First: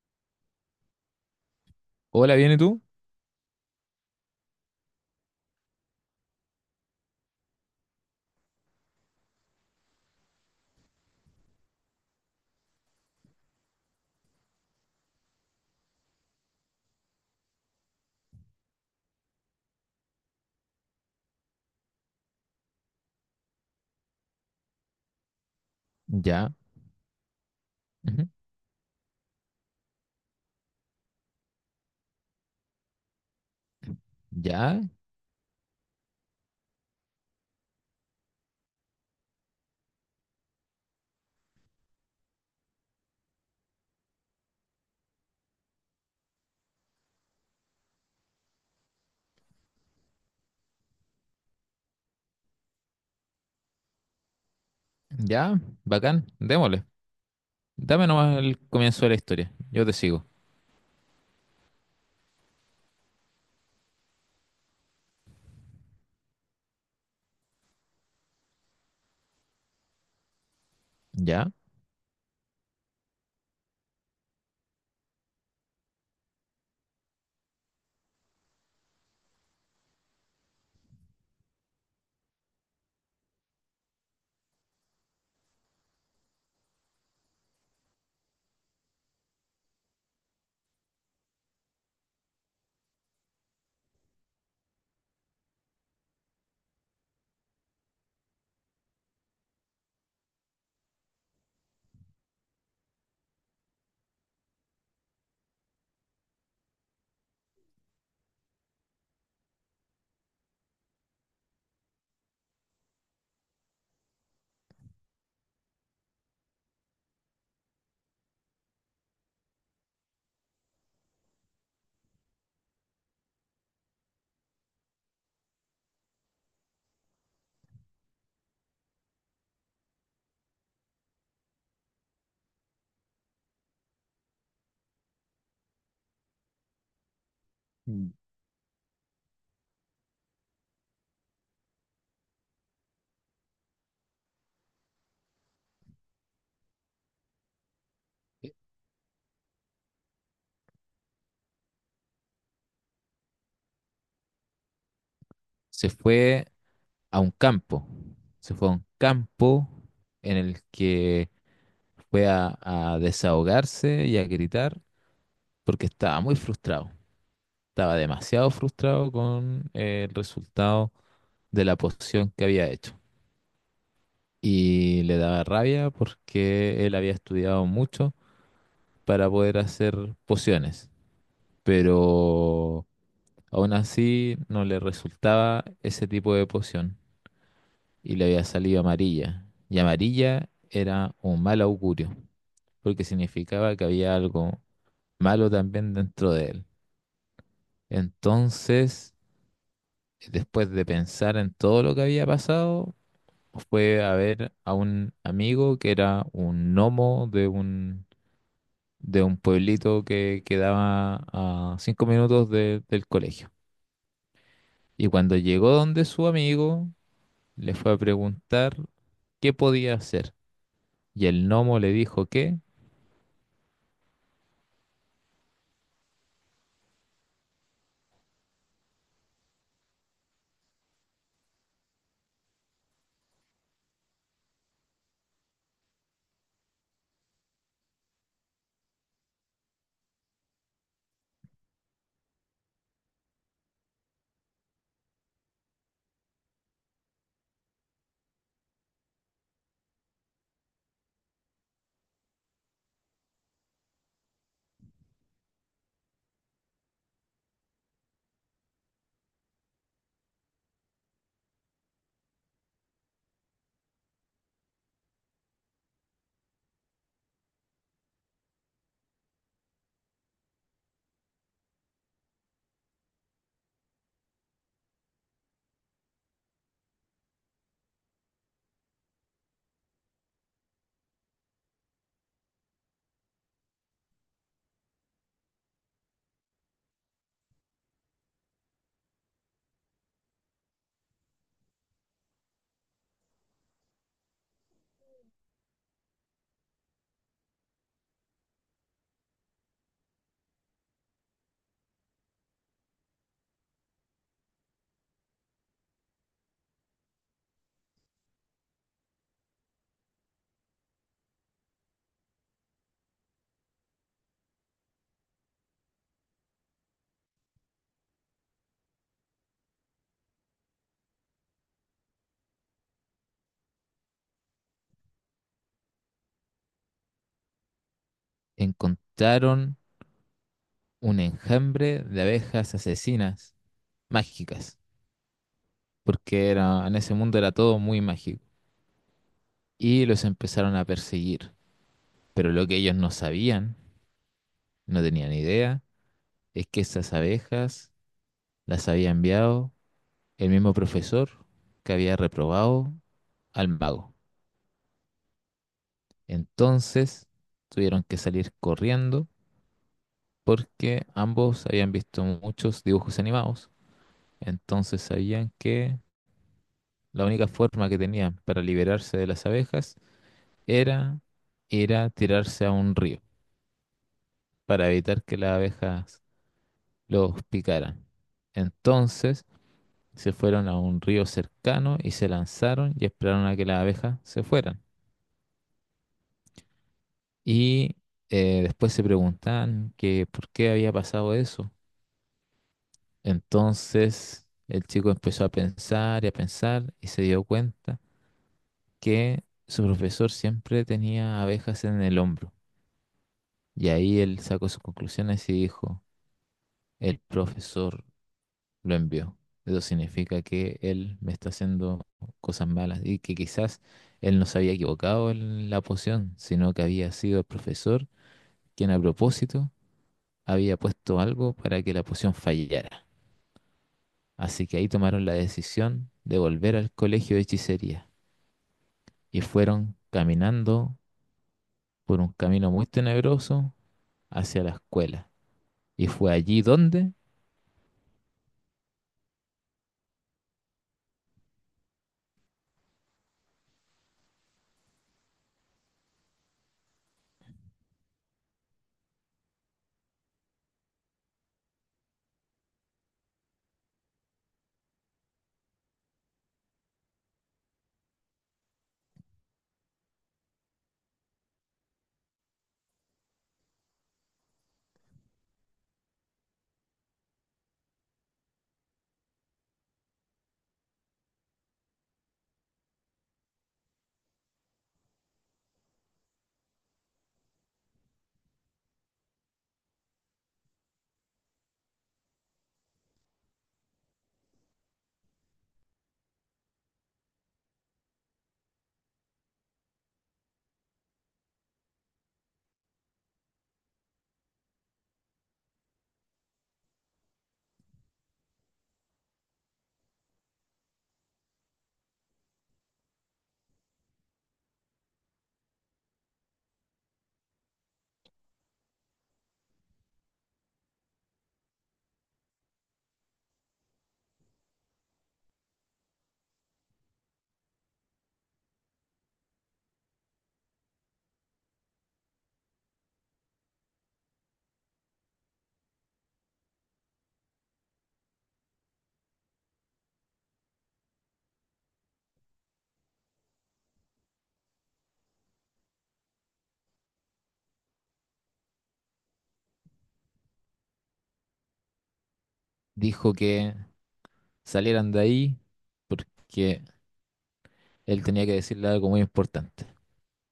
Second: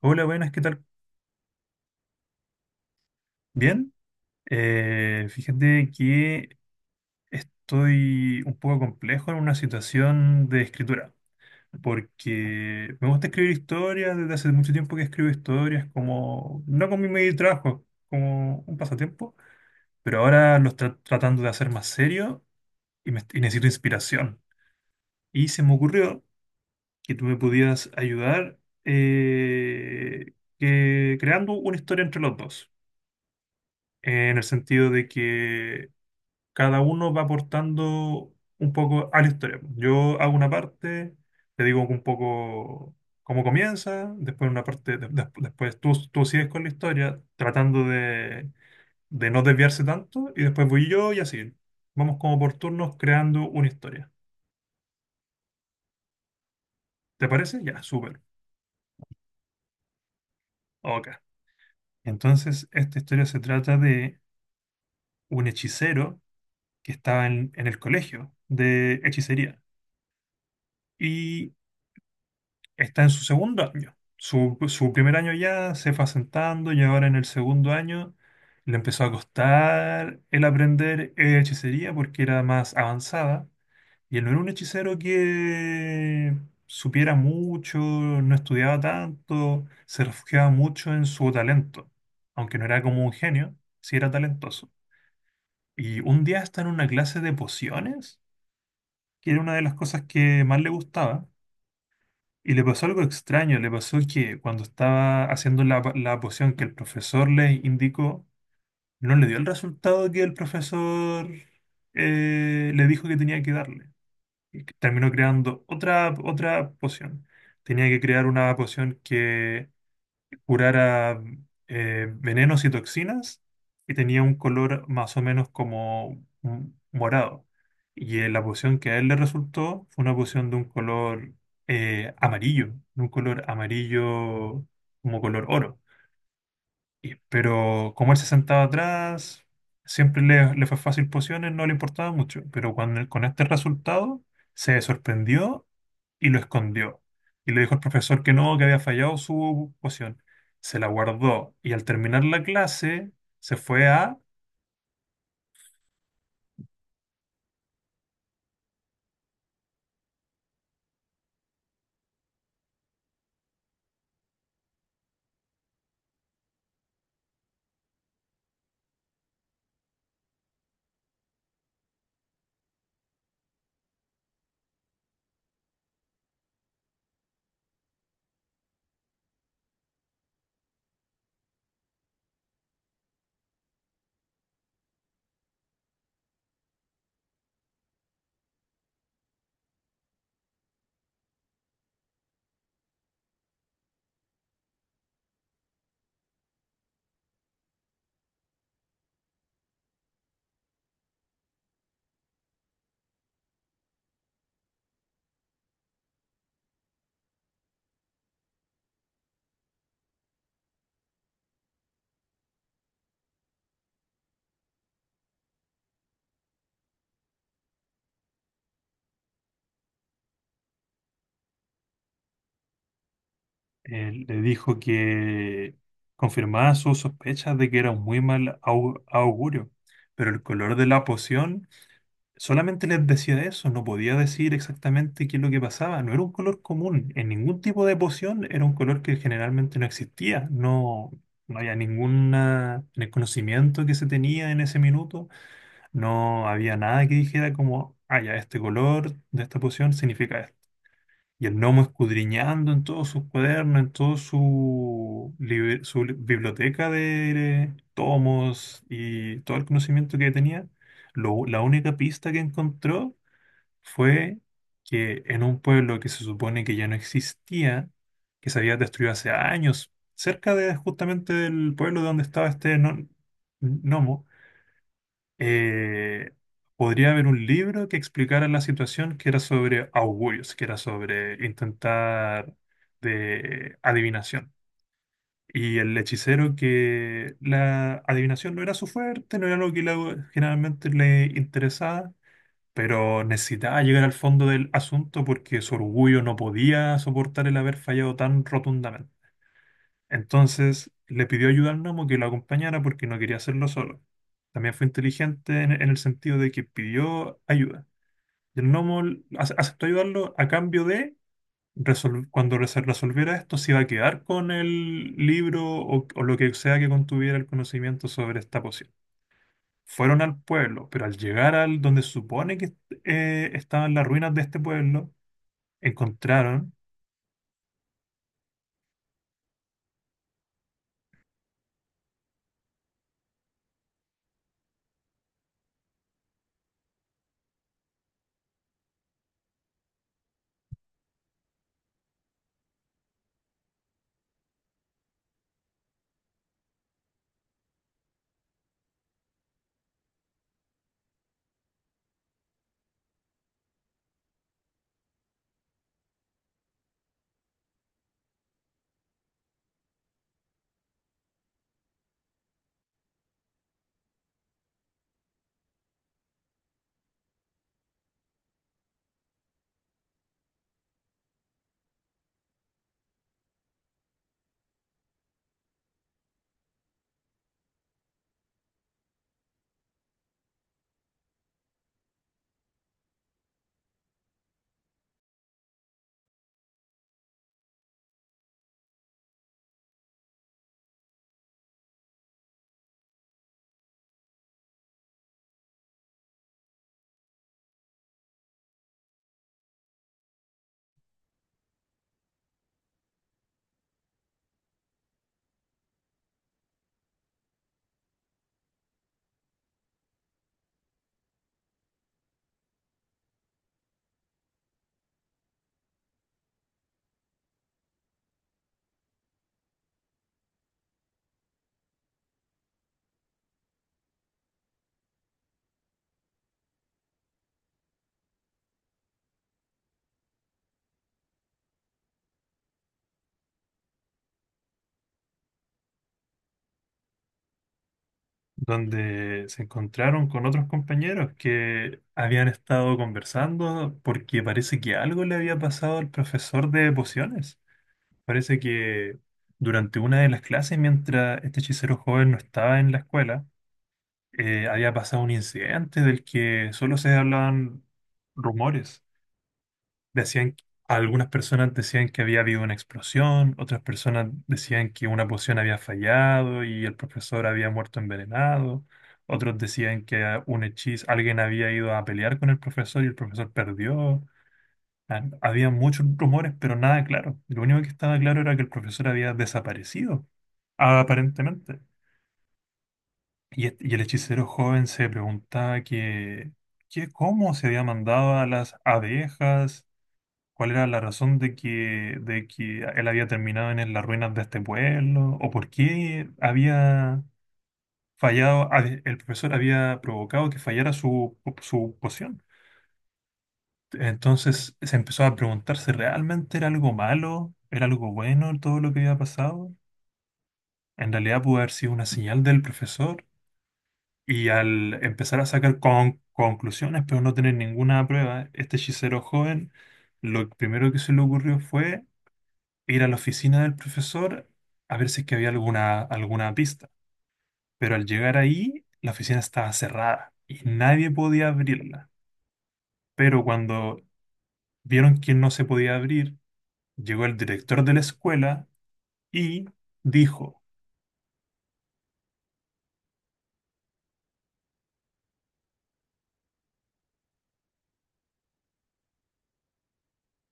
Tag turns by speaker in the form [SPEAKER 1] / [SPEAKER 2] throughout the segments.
[SPEAKER 1] Hola, buenas, ¿qué tal?
[SPEAKER 2] Hola, ¿viene tú?
[SPEAKER 1] Bien. Fíjate que estoy un poco complejo en una situación de escritura, porque me gusta escribir historias, desde hace mucho tiempo que escribo historias, como no con mi medio de trabajo, como un pasatiempo, pero ahora lo estoy tratando de hacer más serio y, y necesito inspiración. Y se me ocurrió
[SPEAKER 2] Ya,
[SPEAKER 1] que tú me podías
[SPEAKER 2] ujú,
[SPEAKER 1] ayudar creando una historia entre los dos, en el
[SPEAKER 2] ya,
[SPEAKER 1] sentido de que cada uno va aportando un poco a la historia. Yo hago una parte, te digo un poco cómo comienza, después una parte, después tú sigues con la historia, tratando de no desviarse tanto, y después voy yo y así. Vamos como por turnos creando una historia.
[SPEAKER 2] ya. Bacán, démosle.
[SPEAKER 1] ¿Te parece? Ya,
[SPEAKER 2] Dame
[SPEAKER 1] súper.
[SPEAKER 2] nomás el comienzo de la historia. Yo te sigo.
[SPEAKER 1] Ok. Entonces, esta historia se trata de un hechicero que estaba en el colegio de hechicería. Y
[SPEAKER 2] Ya.
[SPEAKER 1] está en su segundo año. Su primer año ya se fue asentando y ahora en el segundo año le empezó a costar el aprender hechicería porque era más avanzada, y él no era un hechicero que supiera mucho, no estudiaba tanto, se refugiaba mucho en su talento. Aunque no era como un genio, sí era talentoso. Y un día está en una clase de pociones, que era una de las cosas que más le gustaba, y le pasó algo extraño. Le pasó que cuando estaba haciendo la poción que el profesor le indicó, no le dio el resultado que el profesor le dijo que tenía que darle. Y que terminó creando otra poción. Tenía que crear una poción que curara venenos y toxinas, y tenía un color más o menos como un morado. Y la poción que a él le resultó fue una poción de un color amarillo, de un color amarillo como color oro. Pero como
[SPEAKER 2] Mm.
[SPEAKER 1] él se sentaba atrás, siempre le fue fácil pociones, no le importaba mucho. Pero cuando, con este resultado, se sorprendió y lo escondió. Y le dijo al profesor que no, que había fallado su poción. Se la guardó y al terminar la clase se fue a...
[SPEAKER 2] Se fue a un campo. Se fue a un campo en el que fue a desahogarse y a gritar porque estaba muy frustrado. Estaba demasiado frustrado con el resultado de la posición que había hecho. Y le daba rabia porque él había estudiado mucho para poder hacer pociones, pero aún así no le resultaba ese tipo de poción y le había salido amarilla. Y amarilla era un mal augurio, porque significaba que había algo malo también dentro de él. Entonces, después de pensar en todo lo que había pasado, fue a ver a un amigo que era un gnomo de un pueblito que quedaba a 5 minutos de- del colegio. Y cuando llegó donde su amigo, le fue a preguntar qué podía hacer. Y el gnomo le dijo que
[SPEAKER 1] le dijo que confirmaba sus sospechas de que era un muy mal augurio. Pero el color de la poción solamente les decía eso, no podía decir exactamente qué es lo que pasaba. No era un color común, en ningún tipo de poción era un color que generalmente no existía. No, no había ninguna, en el conocimiento que se tenía en ese minuto, no había nada que dijera como, ah, ya, este color de esta poción significa esto. Y el gnomo, escudriñando en todos sus cuadernos, en toda su, biblioteca de tomos y todo el conocimiento que tenía, la única pista que encontró fue que en un pueblo que se supone que ya no existía, que se había destruido hace años, cerca de justamente del pueblo donde estaba este gnomo, eh, podría haber un libro que explicara la situación, que era sobre augurios, que era sobre intentar de adivinación. Y el hechicero, que la adivinación no era su fuerte, no era lo que generalmente le interesaba, pero necesitaba llegar al fondo del asunto porque su orgullo no podía soportar el haber fallado tan rotundamente. Entonces le pidió ayuda al gnomo, que lo acompañara porque no quería hacerlo solo. También fue inteligente en el sentido de que pidió ayuda. Y el gnomo aceptó ayudarlo a cambio de, cuando se resolviera esto, se iba a quedar con el libro o lo que sea que contuviera el conocimiento sobre esta poción. Fueron al pueblo, pero al llegar al donde se supone que estaban las ruinas de este pueblo, encontraron,
[SPEAKER 2] encontraron un enjambre de abejas asesinas mágicas, porque era, en ese mundo era todo muy mágico. Y los empezaron a perseguir. Pero lo que ellos no sabían, no tenían idea, es que esas abejas las había enviado el mismo profesor que había reprobado al mago. Entonces tuvieron que salir corriendo porque ambos habían visto muchos dibujos animados, entonces sabían que la única forma que tenían para liberarse de las abejas era ir a tirarse a un río para evitar que las abejas los picaran. Entonces se fueron a un río cercano y se lanzaron y esperaron a que las abejas se fueran. Y después se preguntaban que por qué había pasado eso. Entonces el chico empezó a pensar y se dio cuenta que su profesor siempre tenía abejas en el hombro. Y ahí él sacó sus conclusiones y dijo, el profesor lo envió. Eso significa que él me está haciendo cosas malas y que quizás él no se había equivocado en la poción, sino que había sido el profesor quien a propósito había puesto algo para que la poción fallara. Así que ahí tomaron la decisión de volver al colegio de hechicería y fueron caminando por un camino muy tenebroso hacia la escuela. Y fue allí donde
[SPEAKER 1] donde se encontraron con otros compañeros que habían estado conversando porque parece que algo le había pasado al profesor de pociones. Parece que durante una de las clases, mientras este hechicero joven no estaba en la escuela, había pasado un incidente del que solo se hablaban rumores. Decían, algunas personas decían que había habido una explosión, otras personas decían que una poción había fallado y el profesor había muerto envenenado, otros decían que ah, un hechizo, alguien había ido a pelear con el profesor y el profesor perdió. Ah, había muchos rumores, pero nada claro. Lo único que estaba claro era que el profesor había desaparecido, aparentemente. Y, y el hechicero joven se preguntaba que cómo se había mandado a las abejas. ¿Cuál era la razón de de que él había terminado en las ruinas de este pueblo? ¿O por qué había fallado, el profesor había provocado que fallara su poción? Entonces se empezó a preguntar si realmente era algo malo, era algo bueno todo lo que había pasado. En realidad pudo haber sido una señal del profesor, y al empezar a sacar conclusiones, pero no tener ninguna prueba, este hechicero joven, lo primero que se le ocurrió fue ir a la oficina del profesor a ver si es que había alguna, alguna pista. Pero al llegar ahí, la oficina estaba cerrada y nadie podía abrirla. Pero cuando vieron que no se podía abrir, llegó el director de la escuela y dijo,
[SPEAKER 2] dijo que salieran de ahí porque él tenía que decirle algo muy importante.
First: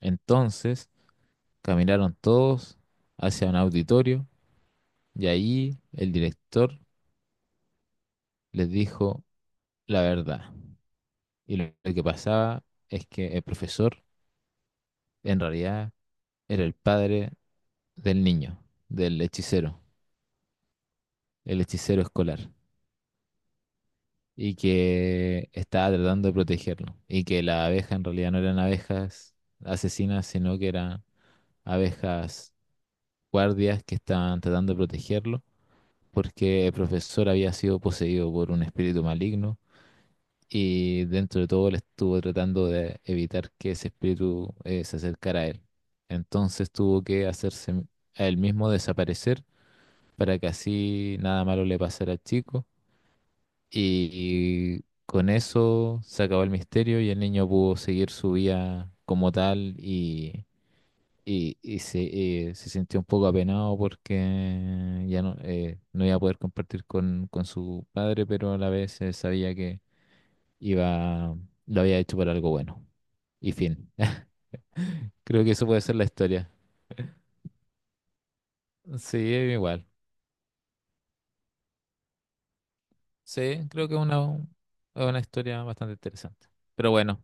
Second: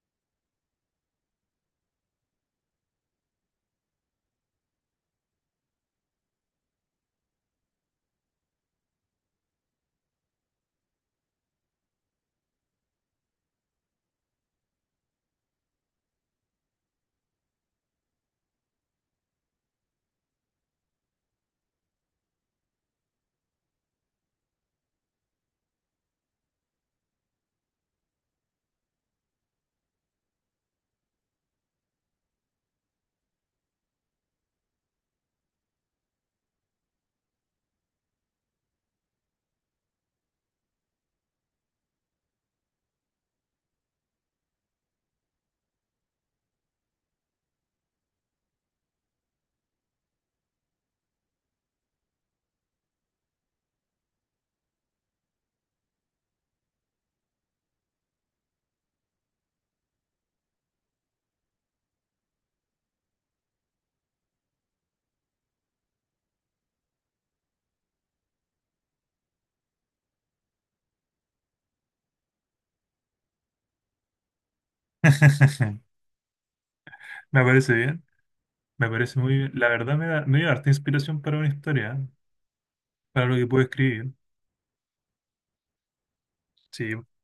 [SPEAKER 2] Entonces caminaron todos hacia un auditorio y ahí el director les dijo la verdad. Y lo que pasaba es que el profesor en realidad era el padre del niño, del hechicero, el hechicero escolar, y que estaba tratando de protegerlo, y que las abejas en realidad no eran abejas asesinas, sino que eran abejas guardias que estaban tratando de protegerlo, porque el profesor había sido poseído por un espíritu maligno, y dentro de todo él estuvo tratando de evitar que ese espíritu se acercara a él. Entonces tuvo que hacerse a él mismo desaparecer para que así nada malo le pasara al chico. Y con eso se acabó el misterio y el niño pudo seguir su vida como tal y, se, se sintió un poco apenado porque ya no, no iba a poder compartir con su padre, pero a la vez sabía que iba, lo había hecho por algo bueno. Y fin. Creo que eso puede ser la historia.
[SPEAKER 1] me parece bien, me
[SPEAKER 2] Sí,
[SPEAKER 1] parece muy bien. La
[SPEAKER 2] igual.
[SPEAKER 1] verdad me da, me dio harta inspiración para una historia, ¿eh? Para lo que
[SPEAKER 2] Sí,
[SPEAKER 1] puedo
[SPEAKER 2] creo que
[SPEAKER 1] escribir.
[SPEAKER 2] es una historia bastante interesante. Pero
[SPEAKER 1] Sí,
[SPEAKER 2] bueno,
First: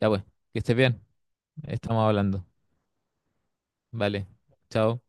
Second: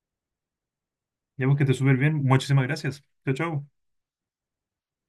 [SPEAKER 2] ya pues, que estés bien.
[SPEAKER 1] ya que te súper
[SPEAKER 2] Estamos
[SPEAKER 1] bien.
[SPEAKER 2] hablando.
[SPEAKER 1] Muchísimas gracias. Chao, chao.
[SPEAKER 2] Vale, chao.